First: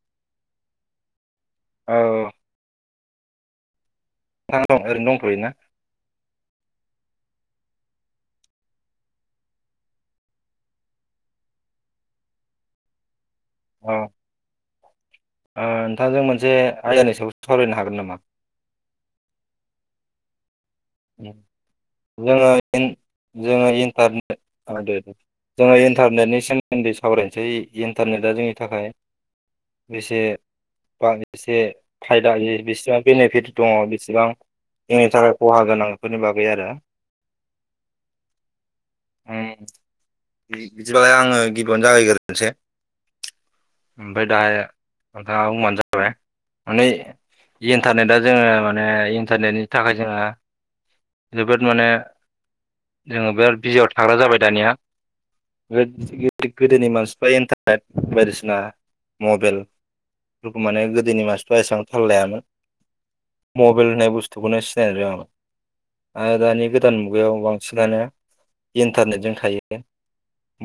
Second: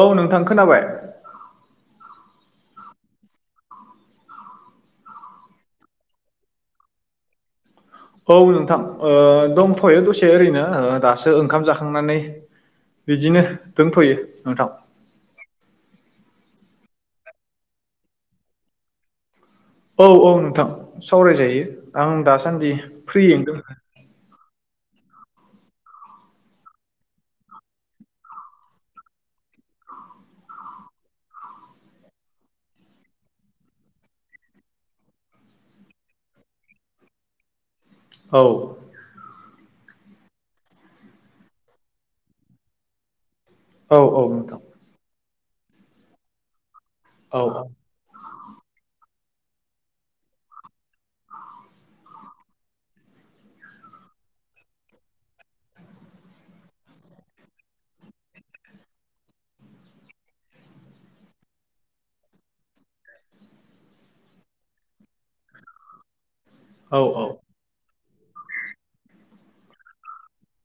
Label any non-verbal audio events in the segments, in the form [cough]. औ नोंथां खोनाबाय औ [unintelligible] ओरैनो दंथ'यो ना? औ नोंथां ओ दंथ'यो दसे ओरैनो ओ दासो ओंखाम जाखांनानै बिदिनो अ' दोनथ'यो नोंथां ओ नोंथांजों मोनसे आयदानि सायाव सावरायनो हागोन नामा? औ औ नोंथां सावरायजायो आं जोङो दासान्दि फ्रिंयैनो दोंङो अ दे उम जोङो इन्टारनेटनि सोमोन्दै सावरायसै इन्टारनेटआ जोंनि थाखाय बेसे बा एसे फायदा बेसेबां बेनिफिट दङ बेसेबां जोंनि थाखाय खहा गोनांफोरनि बागै आरो औ उम बि बिदिबालाय आङो गिबियावनो जागायगोरनोसै औ औ नोंथां नोंथाङा बुंबानो जाबाय माने औ इन्टारनेटआ जोङो माने इन टारनेटनि थाखाय जोंहा जोबोद माने जोङो बेराद बिजियाव थाग्रा जाबाय दानिया गोदोनि मानसिफ्रा इन्टारनेट बायदिसिना मबेल गोदोनि मानसिफ्रा एसां थाल लायामोन मबेल होननाय बुस्थुखौनो सिनायनो रोङामोन आरो दानि गोदान औ मुगायाव बांसिनानो इन्टारनेटजों थायो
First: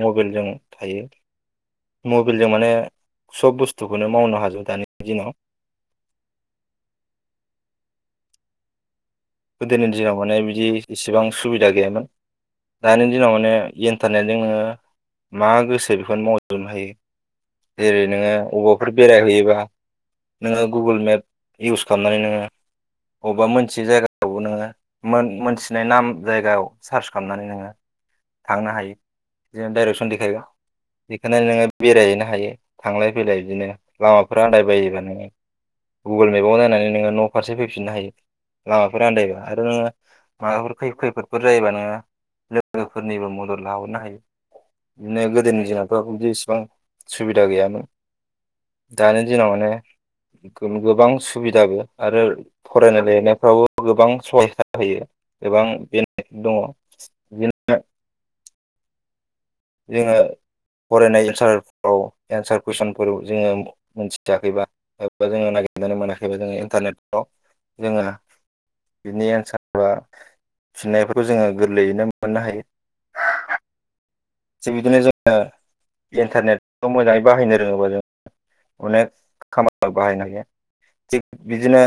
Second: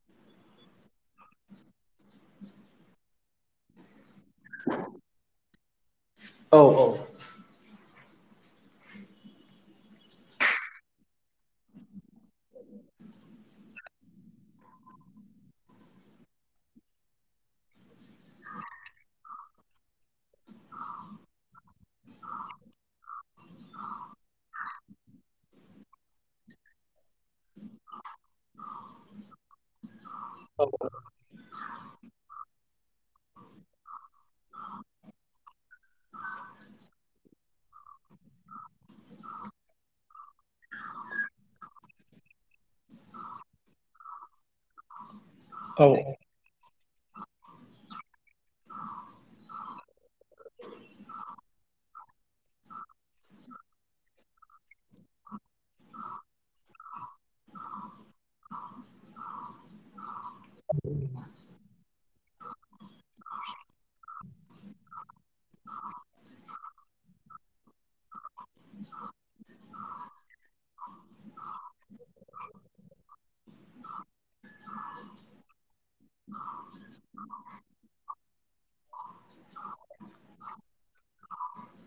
मबेलजों थायो। मबेलजों माने सब बुस्थु खौनो मावनो हाजोबो दानि दिनाव औ गोदोनि दिनाव माने बिदि इसिबां सुबिदा गैयामोन। दानि दिनाव माने इन्टारनेटजों नोङो मा गोसो बेखौनो मावजोबनो हायो। जेरै नोङो अ'बाफोर बेरायहैयोबा नोङो गुगोल मेप इउस खालामनानै नोङो। अबबा मोनथियि जायगाफ्रावबो नोङो मोन मोनथिनाय नाम जायगायाव सार्स खामनानै नोङो थांनो हायो जेन डाइरेक्सन देखायबा बेखायनो नोङो बेरायहैनो। हायो थांलाय फैलाय इदिनो लामाफोर आदायबायोबा नोङो गुगोल मेपाव नायनानै नोङो न' फारसे फैफिननो हायो। लामाफोर आन्दायबा आरो नोङो माबाफोर खै-खैफोदफोर जायोबा नोङो लोगोफोरनिबो मदद लाहरनो हायो बिदिनो गोदोनि औ दिनथ' बिदि इसिबां सुबिदा गैयामोन दानि दिनाव माने गो गोबां सुबिदाबो आरो फरायनाय लिरनायफ्रावबो गोबां सहायसा होयो। गोबां बे दङ जोङो फरायनाय एनसारफ्राव एन्सार कुइसनफोरबो जोङो मोनथियाखैबा एबा जोङो नागिरनानै मोनाखैबा जोङो इन्टारनेटफ्राव जोहा बिनि एन्सारफ्रा फिनायफोरखौ जोङो गोरलैयैनो मोननो हायो। थिग बिदिनो जोङो इन्टारनेट मोजाङै बाहायनो रोङोबा जों अनेख खामा बाहायनो हायो थिग बिदिनो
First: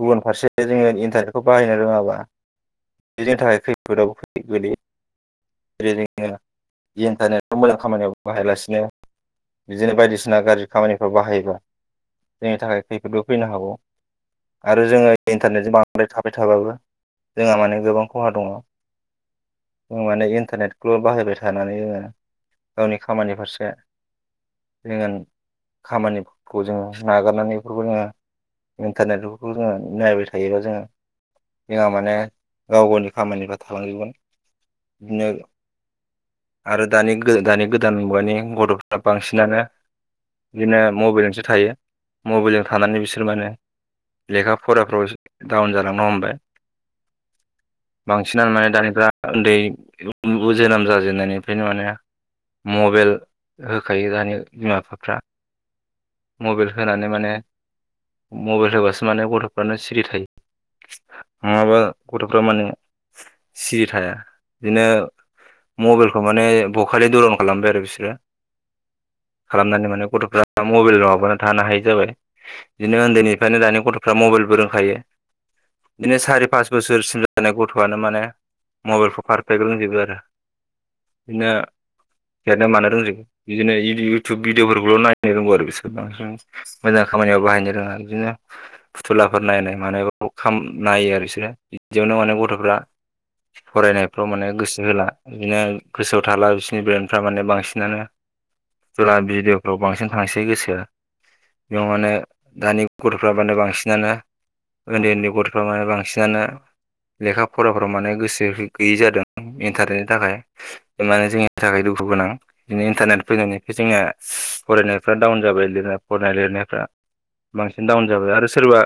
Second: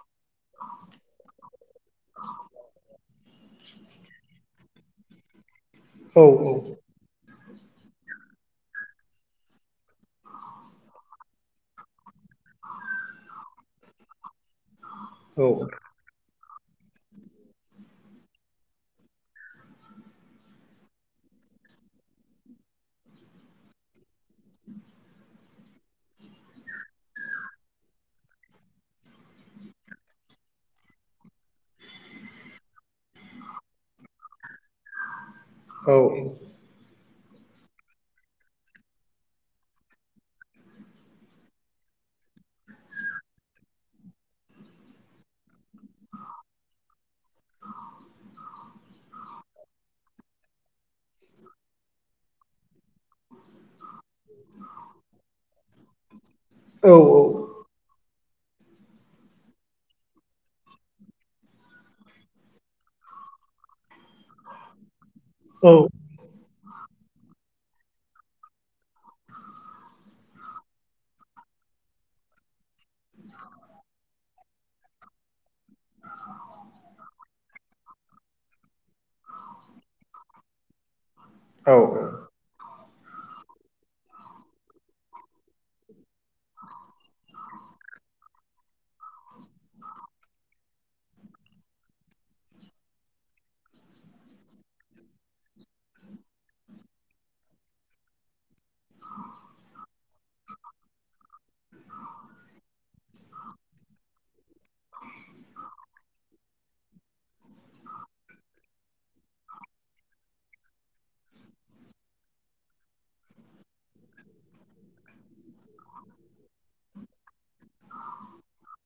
गुबुन फारसे जोङो इन्टारनेटखौ बाहायनो रोङाबा बेनि थाखाय खैफोद गोलैयो जेरै औ जोङो जि इन्टारनेट मोजां खामानियाव बाहायालासिनो बिदिनो बायदिसिना गार्जि खामानिफ्राव बाहायोबा। जोंनि थाखाय खैफोदबो फैनो हागौ आरो जोङो इन्टारनेटजों बांद्राय थाबाबो जोंहा माने गोबां खहा दङ जों माने इन इन्टारनेटखौ बाहायबाय थानानै जोङो गावनि खामानि फारसे खामानिफोरखौ जोङो नागारनानै बेफोरखौनो इन्टारनेटफोरखौ जोङो नायबाय थायोबा जोङो। जोंहा माने गाव गावनि खामानिफ्रा थालांजोबगोन बिदिनो औ आरो दानि दानि गोदान मुगानि गथ'फ्रा बांसिनानो बिदिनो मबाइलजोंसो थायो मबाइलजों थानानै बिसोर माने लेखा फराफ्राव डाउन जालांनो हमबाय [inaudible] बांसिनानो माने दानिफ्रा उन्दै बु जोनोम जाजेननायनिफ्रायनो माने मबेल हो थायो दानि बिमा बिफाफ्रा मबाइल औ होनानै माने मबाइल होबासो माने गथ'फ्रानो सिरि थायो नङाबा गथ'फ्रा माने सिरि थाया आरो बिदिनो मबाइलखौ माने बखालि दुरन खालामबाय आरो बिसोरो [inaudible] खालामनानै माने गथ'फ्रा मबाइल नङाबानो थानो हायै जाबाय बिदिनो उन्दैनिफ्रायनो दानि गथ'फ्रा मबाइल फोरोंखायो बिदिनो सारि पास बोसोरसिम जानाय गथ'आनो माने मबाइलखौ पारफेक्ट रोंजोबो नों देरनो मानो बिदिनो इउटुब भिदिअफोरखौल नायनो रोंगौ आरो बिसोर बांसिन मोजां खामानियाव बाहायनो रोङा बिदिनो फुथुलाफोर नायनाय मानाय नायो आरो बिसोरो बिदियावनो माने गथ'फ्रा फरायनायफ्राव माने गोसो होला बिदिनो गोसोआव थाला बिसोरनि ब्रेन्डफ्रा माने बांसिनानो जुला भिडिअफ्राव बांसिन थांसै गोसोआ दानि गथ'फ्रा माने बांसिनानो उन्दै उन्दै गथ'फ्रा माने बांसिनानो लेखा फराफोराव माने गोसो गैयै जादों इन्टारनेटनि थाखाय माने जोंनि थाखाय दुखु गोनां बिदिनो इन्टारनेट फैनायनिफ्राय जोंनिया फरायनायफ्रा डाउन जाबाय लिरनाय फरायनाय लिरनायफ्रा बांसिन डाउन जाबाय आरो सोरबा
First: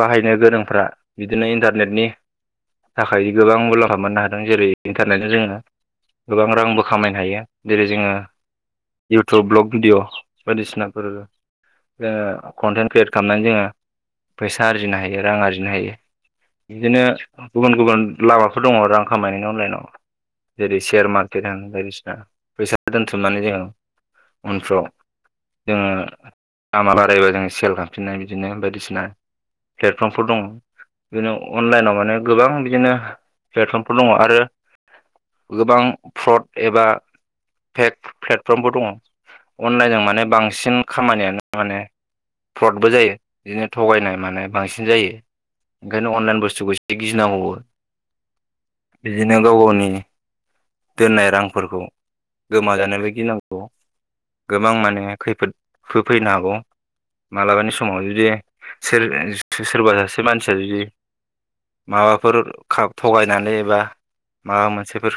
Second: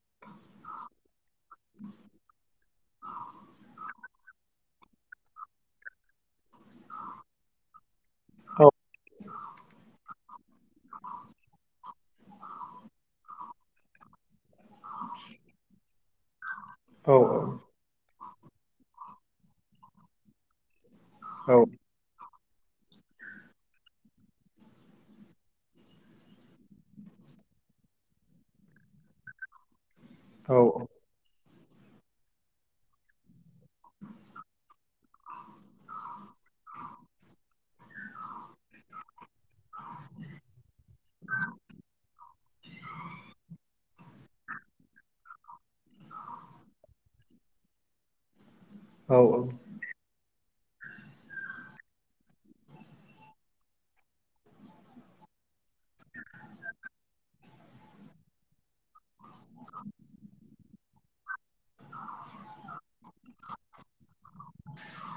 बाहायनो गोरोंफ्रा बिदिनो इन्टारनेटनि थाखाय गोबां मुलाम्फा मोननो हादों जेरै - इन्टारनेटजों जोङो गोबां रांबो खामायनो हायो जेरै जोङो इउटुब ब्लग भिडिअ बायदिसिनाफोर जोङो कन्टेन्ट क्रियेट खालामनानै जोङो फैसा आरजिनो हायो रां आरजिनो हायो बिदिनो गुबुन गुबुन लामाफोर दङ रां खामायनायनि अनलाइनाव जेरै सेयार मार्केट होन बायदिसिना। फैसा दोनथुमनानै जोङो उनफ्राव। जोङो दामा बारायबा जों सेल खालामफिननो हायो बिदिनो बायदिसिना प्लेटफर्मफोर दङ बिदिनो अनलाइनाव माने गोबां बिदिनो प्लेटफर्मफोर दङ आरो गोबां फ्रड एबा फेक प्लेटफर्मफोर दङ अनलाइनजों माने बांसिन खामानियानो माने फ्रदबो जायो बिदिनो थगायनाय मानाय बांसिन जायो ओंखायनो अनलाइन बुस्थुखौ एसे गिनांगौबो [inaudible] बिदिनो गाव गावनि दोननाय रांफोरखौ गोमाजानोबो गिनांगौ गोबां माने खैफोद होफैनो हागौ मालाबानि समाव जुदि सोर सोरबा सासे मानसिया जुदि माबाफोर थगायनानै एबा माबा मोनसेफोर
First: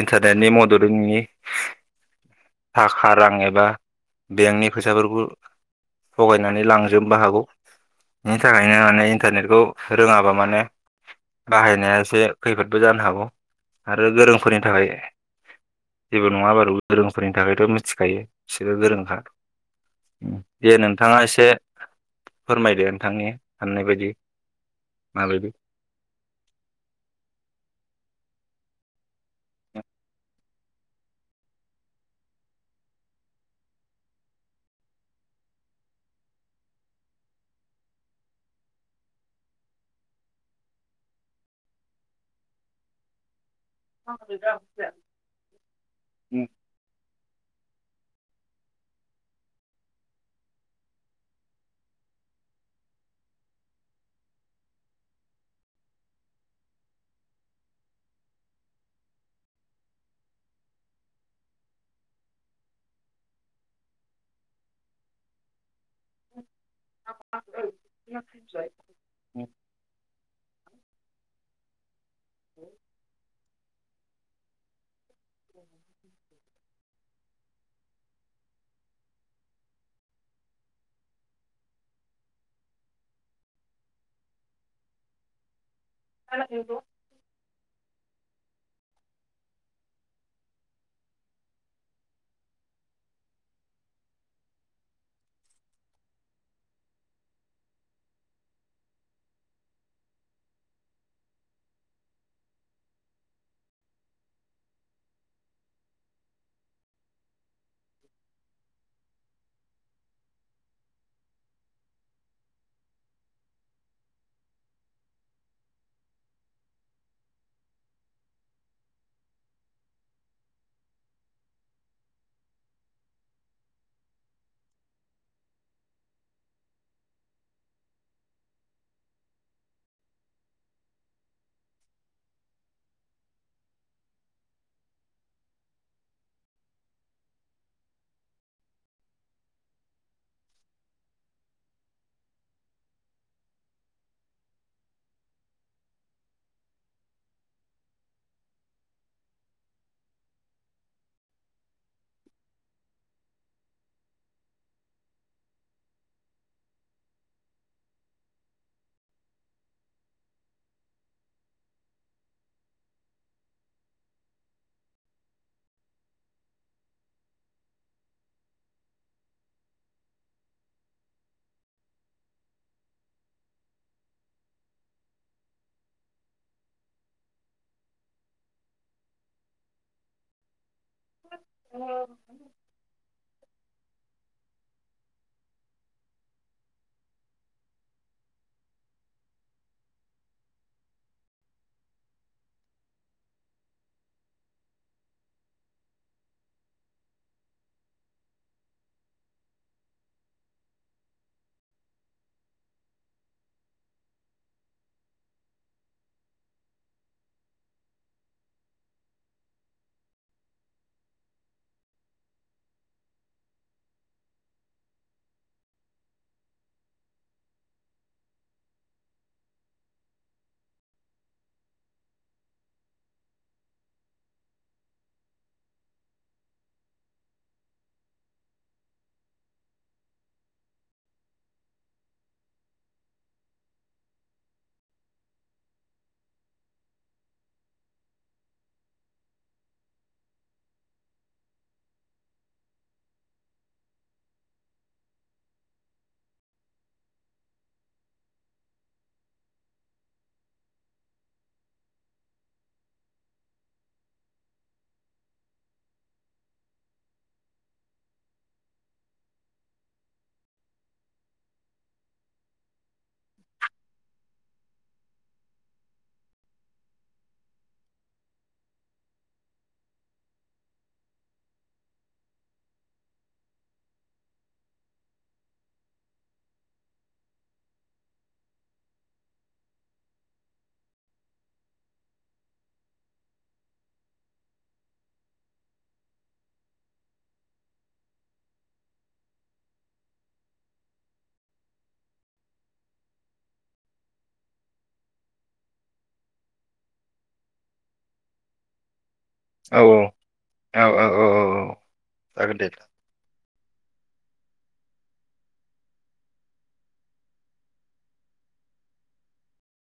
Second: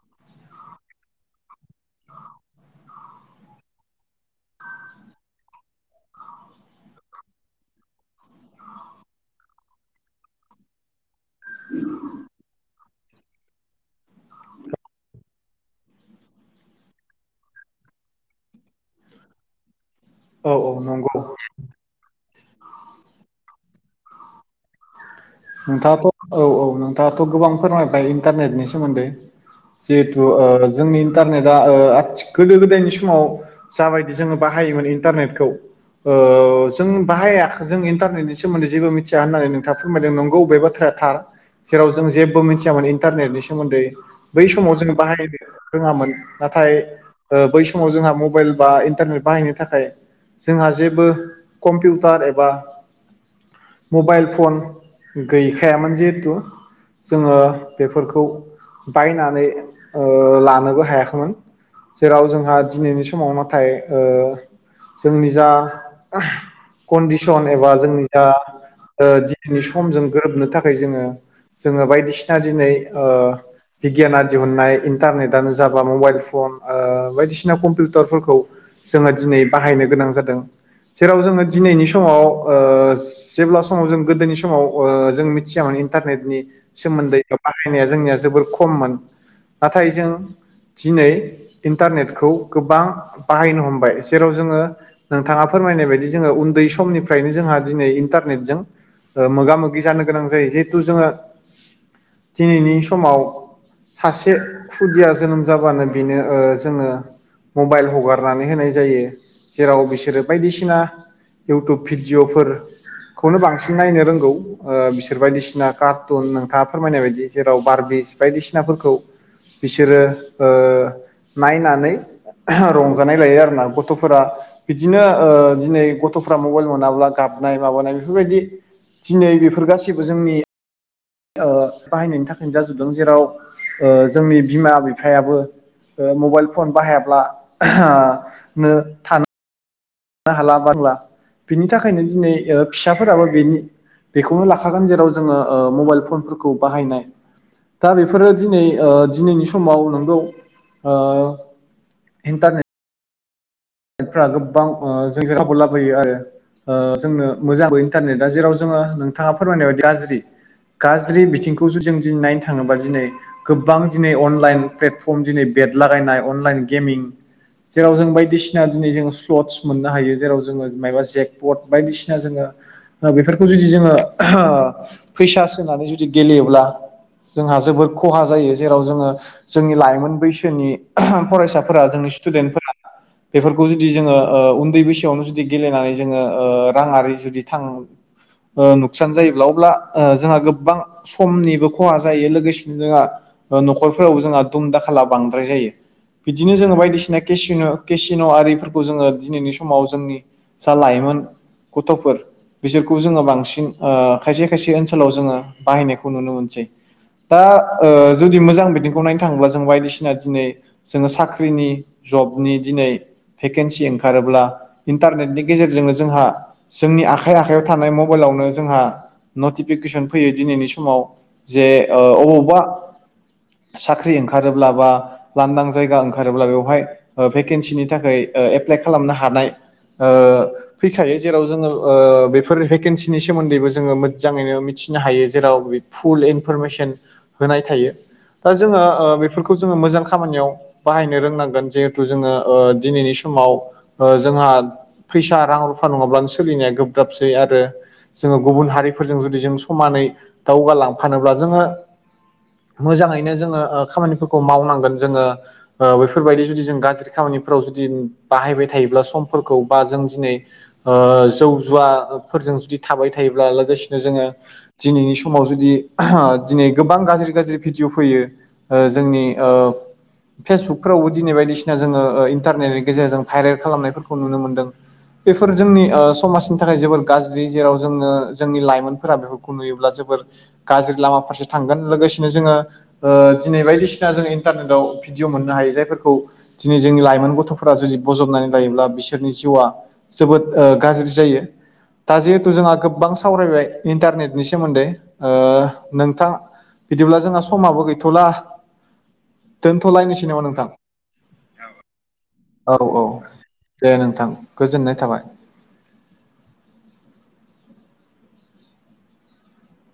इन्टारनेटनि मददनि थाखा रां एबा बेंकनि फैसाफोरखौ थगायनानै लांजोबबो हागौ बिनि थाखायनो माने इन्टारनेटखौ रोङाबा माने बाहायनाया एसे खैफोदबो जानो हागौ आरो गोरोंफोरनि थाखाय जेबो नङाबारु गोरोंफोरनि थाखायथ' मिथिखायो बिसोरो गोरोंखा दे नंगौ नोंथाङा एसे फोरमायदो नोंथांनि साननाय बायदि दे नोंथाङाथ' औव औव नोंथाङाथ' गोबां फोरमायबाय इन्टारनेटनि सोमोन्दै जिहेथु ओ जोंनि इन्टारनेटआ ओ गोदो गोदायनि समाव जाबायदि जोङो बाहाय बाहायोमोन इन्टारनेटखौ ओ जों बाहायाखै जों इन्टारनेटनि सोमोन्दै जेबो मिथिया होननानै नोंथा फोरमायदों नंगौ। बे बाथ्राया थार जेराव जों जेबो मिथियामोन इन्टारनेनि सोमोन्दै बै समाव जोंङो बाहायनो रोङामोन नाथाय ओ बै समाव जोंहा मबाइल बा इन्टारनेट बाहायनो थाखाय जोंहा जेबो कम्पिउटार एबा मबाइल फन गैखायामोन जिहेथु। जोङो बेफोरखौ बायनानै ओ लानोबो हायाखैमोन। जेराव जोंहा दिनैनि समाव नाथाय ओ जोंनि जा कन्दिसन एबा जोंनि ओ दिनैनि सम जों गोरोबनो थाखाय जोङो जोङो बायदिसिना दिनै ओ बिगियाना दिहुननाय इन्टारनेटआनो जाबा मबाइल फन ओ बायदिसिना कम्पिउटारफोरखौ जोङो दिनै बाहायनो गोनां जादों। जेराव जोङो दिनैनि समाव ओ जेब्ला समाव जों गोदोनि सम समाव ओ जों मिथियामोन इन्टारनेटनि सोमोन्दै बाहायनाया जोंनिया जोबोर खममोन। नाथाय जों दिनै इन्टारनेटखौ गोबां बाहायनो हमबाय जेराव जोङो नोंथाङाफोर फोरमायनाय बायदि जोङो उन्दै समनिफ्रायनो जोंहा दिनै इन्टारनेटजों ओ मोगा मोगि जानो गोनां जायो जिहेथु जोङो दिनैनि समाव सासे खुदिया जोनोम जाबानो बेनो ओ जोङो मबाइल हगारनानै होनाय जायो जेराव बिसोरो बायदिसिना इउटुब भिडिअफोरखौनो बांसिन नायनो रोंगौ ओ बिसोर बायदिसिना कार्टुन नोंथाङा फोरमायनाय बायदि जेराव बारबिस बायदिसिना फोरखौ बिसोरो ओ नायनानै रंजानाय लायो आरोना गथ'फोरा बिदिनो ओ दिनै गथ'फोरा मबाइल मोनाब्ला गाब मानाय माबानाय बेफोरबायदि दिनै बेफोर गासैबो जोंनि ओ बाहायनायनि थाखायनो जाजोबदों जेराव ओ जोंनि बिमा बिफायाबो ओ मबाइल फन बाहायाब्ला नो थानो थानो हाला बांला बिनि थाखायनो दिनै ओ फिसाफोराबो बेनि बेखौनो लाखागोन जेराव जोङो ओ मबाइल फनफोरखौ बाहायनाय दा बेफोरो दिनै ओ दिनैनि समाव नंगौ ओ इन्टारने फ्रा गोबां जोंजों गावखौ लाबोयो आरो ओ जोंनो मोजां इन्टारनेटआ जेराव जोङो नोंथाङा फोरमायनाय बायदि गाज्रि गाज्रि बिथिंखौ जु जों दिनै नायनो थाङोबा दिनै गोबां दिनै अनलाइन प्लेटफर्म दिनै बेट लागायनाय अनलाइन गेमिं जेराव जों बायदिसिना बायदिसिना दिनै जोङो स्लद्स मोननो हायो जेराव जोङो मायबा जेकबर्ड बायदिसिना जोङो बेफोरखौ जुदि जोङो फैसा सोनानै जुदि गेलेयोब्ला जोंहा जोबोद खहा जायो जेराव जोङो जोंनि लाइमोन बैसोनि फरायसाफोरा जोंनि स्टुडेन्टफोर बेफोरखौ जुदि जोङो ओ उन्दै बैसोआवनो जुदि गेलेनानै जोङो ओ राङारि जुदि थां ओ नुकसान जायोब्ला अब्ला ओ जोंहा गोबां समनिबो खहा जायो लोगोसेनो जोंहा ओ न'खरफोरावबो जोंहा दुम दाखाला बांद्राय जायो बिदिनो जोङो बायदिसिना केसिनो केसिन' आरिफोरखौ जोङो दिनैनि समाव जोंनि जा लाइमोन गथ'फोर बिसोरखौ जोङो बांसिन ओ खायसे खायसे ओनसोलाव जोङो बाहायनायखौ नुनो मोनसै। दा ओ जुदि मोजां बिथिंखौ नायनो थाङोब्ला जों बायदिसिना दिनै जोङो साख्रिनि जबनि दिनै भेकन्सि ओंखारोब्ला इन्टारनेटनि गेजेरजोंनो जोंहा जोंनि आखाइ आखाइयाव थानाय मबाइलाव यावनो जोंहा नटिफिकेसन फैयो दिनैनि समाव जे औ अबावबा साख्रि ओंखारोब्ला बा लांदां जायगा ओंखारोब्ला बेवहाय ओ भेकेन्सिनि थाखाय ओ एप्लाइ खालामनो हानाय ओ फैखायो जेराव जोङो ओ बेफोर भेकेन्सिनि सोमोन्दैबो जोङो मोजाङैनो मिथि फिननो हायो जेराव बे फुल इनफरमेसन होनाय थायो। दा जोङो ओ बेफोरखौ जोङो मोजां खामानियाव बाहायनो रोंनांगोन जे थु जोङो ओ दिनैनि समाव ओ जोंहा फैसा रां रुफा नङाब्लानो सोलिनाया गोब्राबसै आरो जोङो गुबुन हारिफोरजों जुदि जों समानै दावगालांफानोब्ला जोङो मोजाङैनो जोङो ओ खामानिफोरखौ मावनांगोन जोङो ओ बेफोरबायदि जुदि जों गाज्रि खामानिफोराव जुदिम बाहायबाय थायोब्ला समफोरखौ बा जों दिनै ओ जौ जुवा बा ओ फोरजों जुदि थाबाय थायोब्ला लोगोसेनो जोङो दिनैनि समाव जुदि दिनै गोब गोबां गाज्रि गाज्रि भिडिअ फैयो ओ जोंनि ओ फेसबुकफ्रावबो दिनै बायदिसि सिना जोङो ओ इन्टारनेटनि गेजेरजों भाइरेल खालामनायफोरखौ नुनो मोन्दों। बेफोर जोंनि ओ समाजनि थाखाय जोबोद गाज्रि जेराव जोङो जोंनि लाइमोनफोरा बेफोरखौ नुयोब्ला जोब बोर गाज्रि लामा फारसे थांगोन लोगोसेनो जोङो ओ दिनै बायदिसिना जोङो इन्टारनेटआव भिडिअ मोननो हायो जायफोरखौ दिनै जोंनि लाइमोन गथ'फोरा जुदि बजबनानै लायोब्ला बिसोरनि जिउआ जोबोद ओ गाज्रि जायो। दा जिहेथु जोंहा गोबां सावरायबाय इन्टारनेटनि सोमोन्दै ओ नोंथा बिदिब्ला जोंहा समाबो गैथ'ला औ दोनथ'लायनोसै नामा नोंथां? औ औ औ औ जागोन दे औ नोंथां। औ दे नोंथां गोजोननाय थाबाय।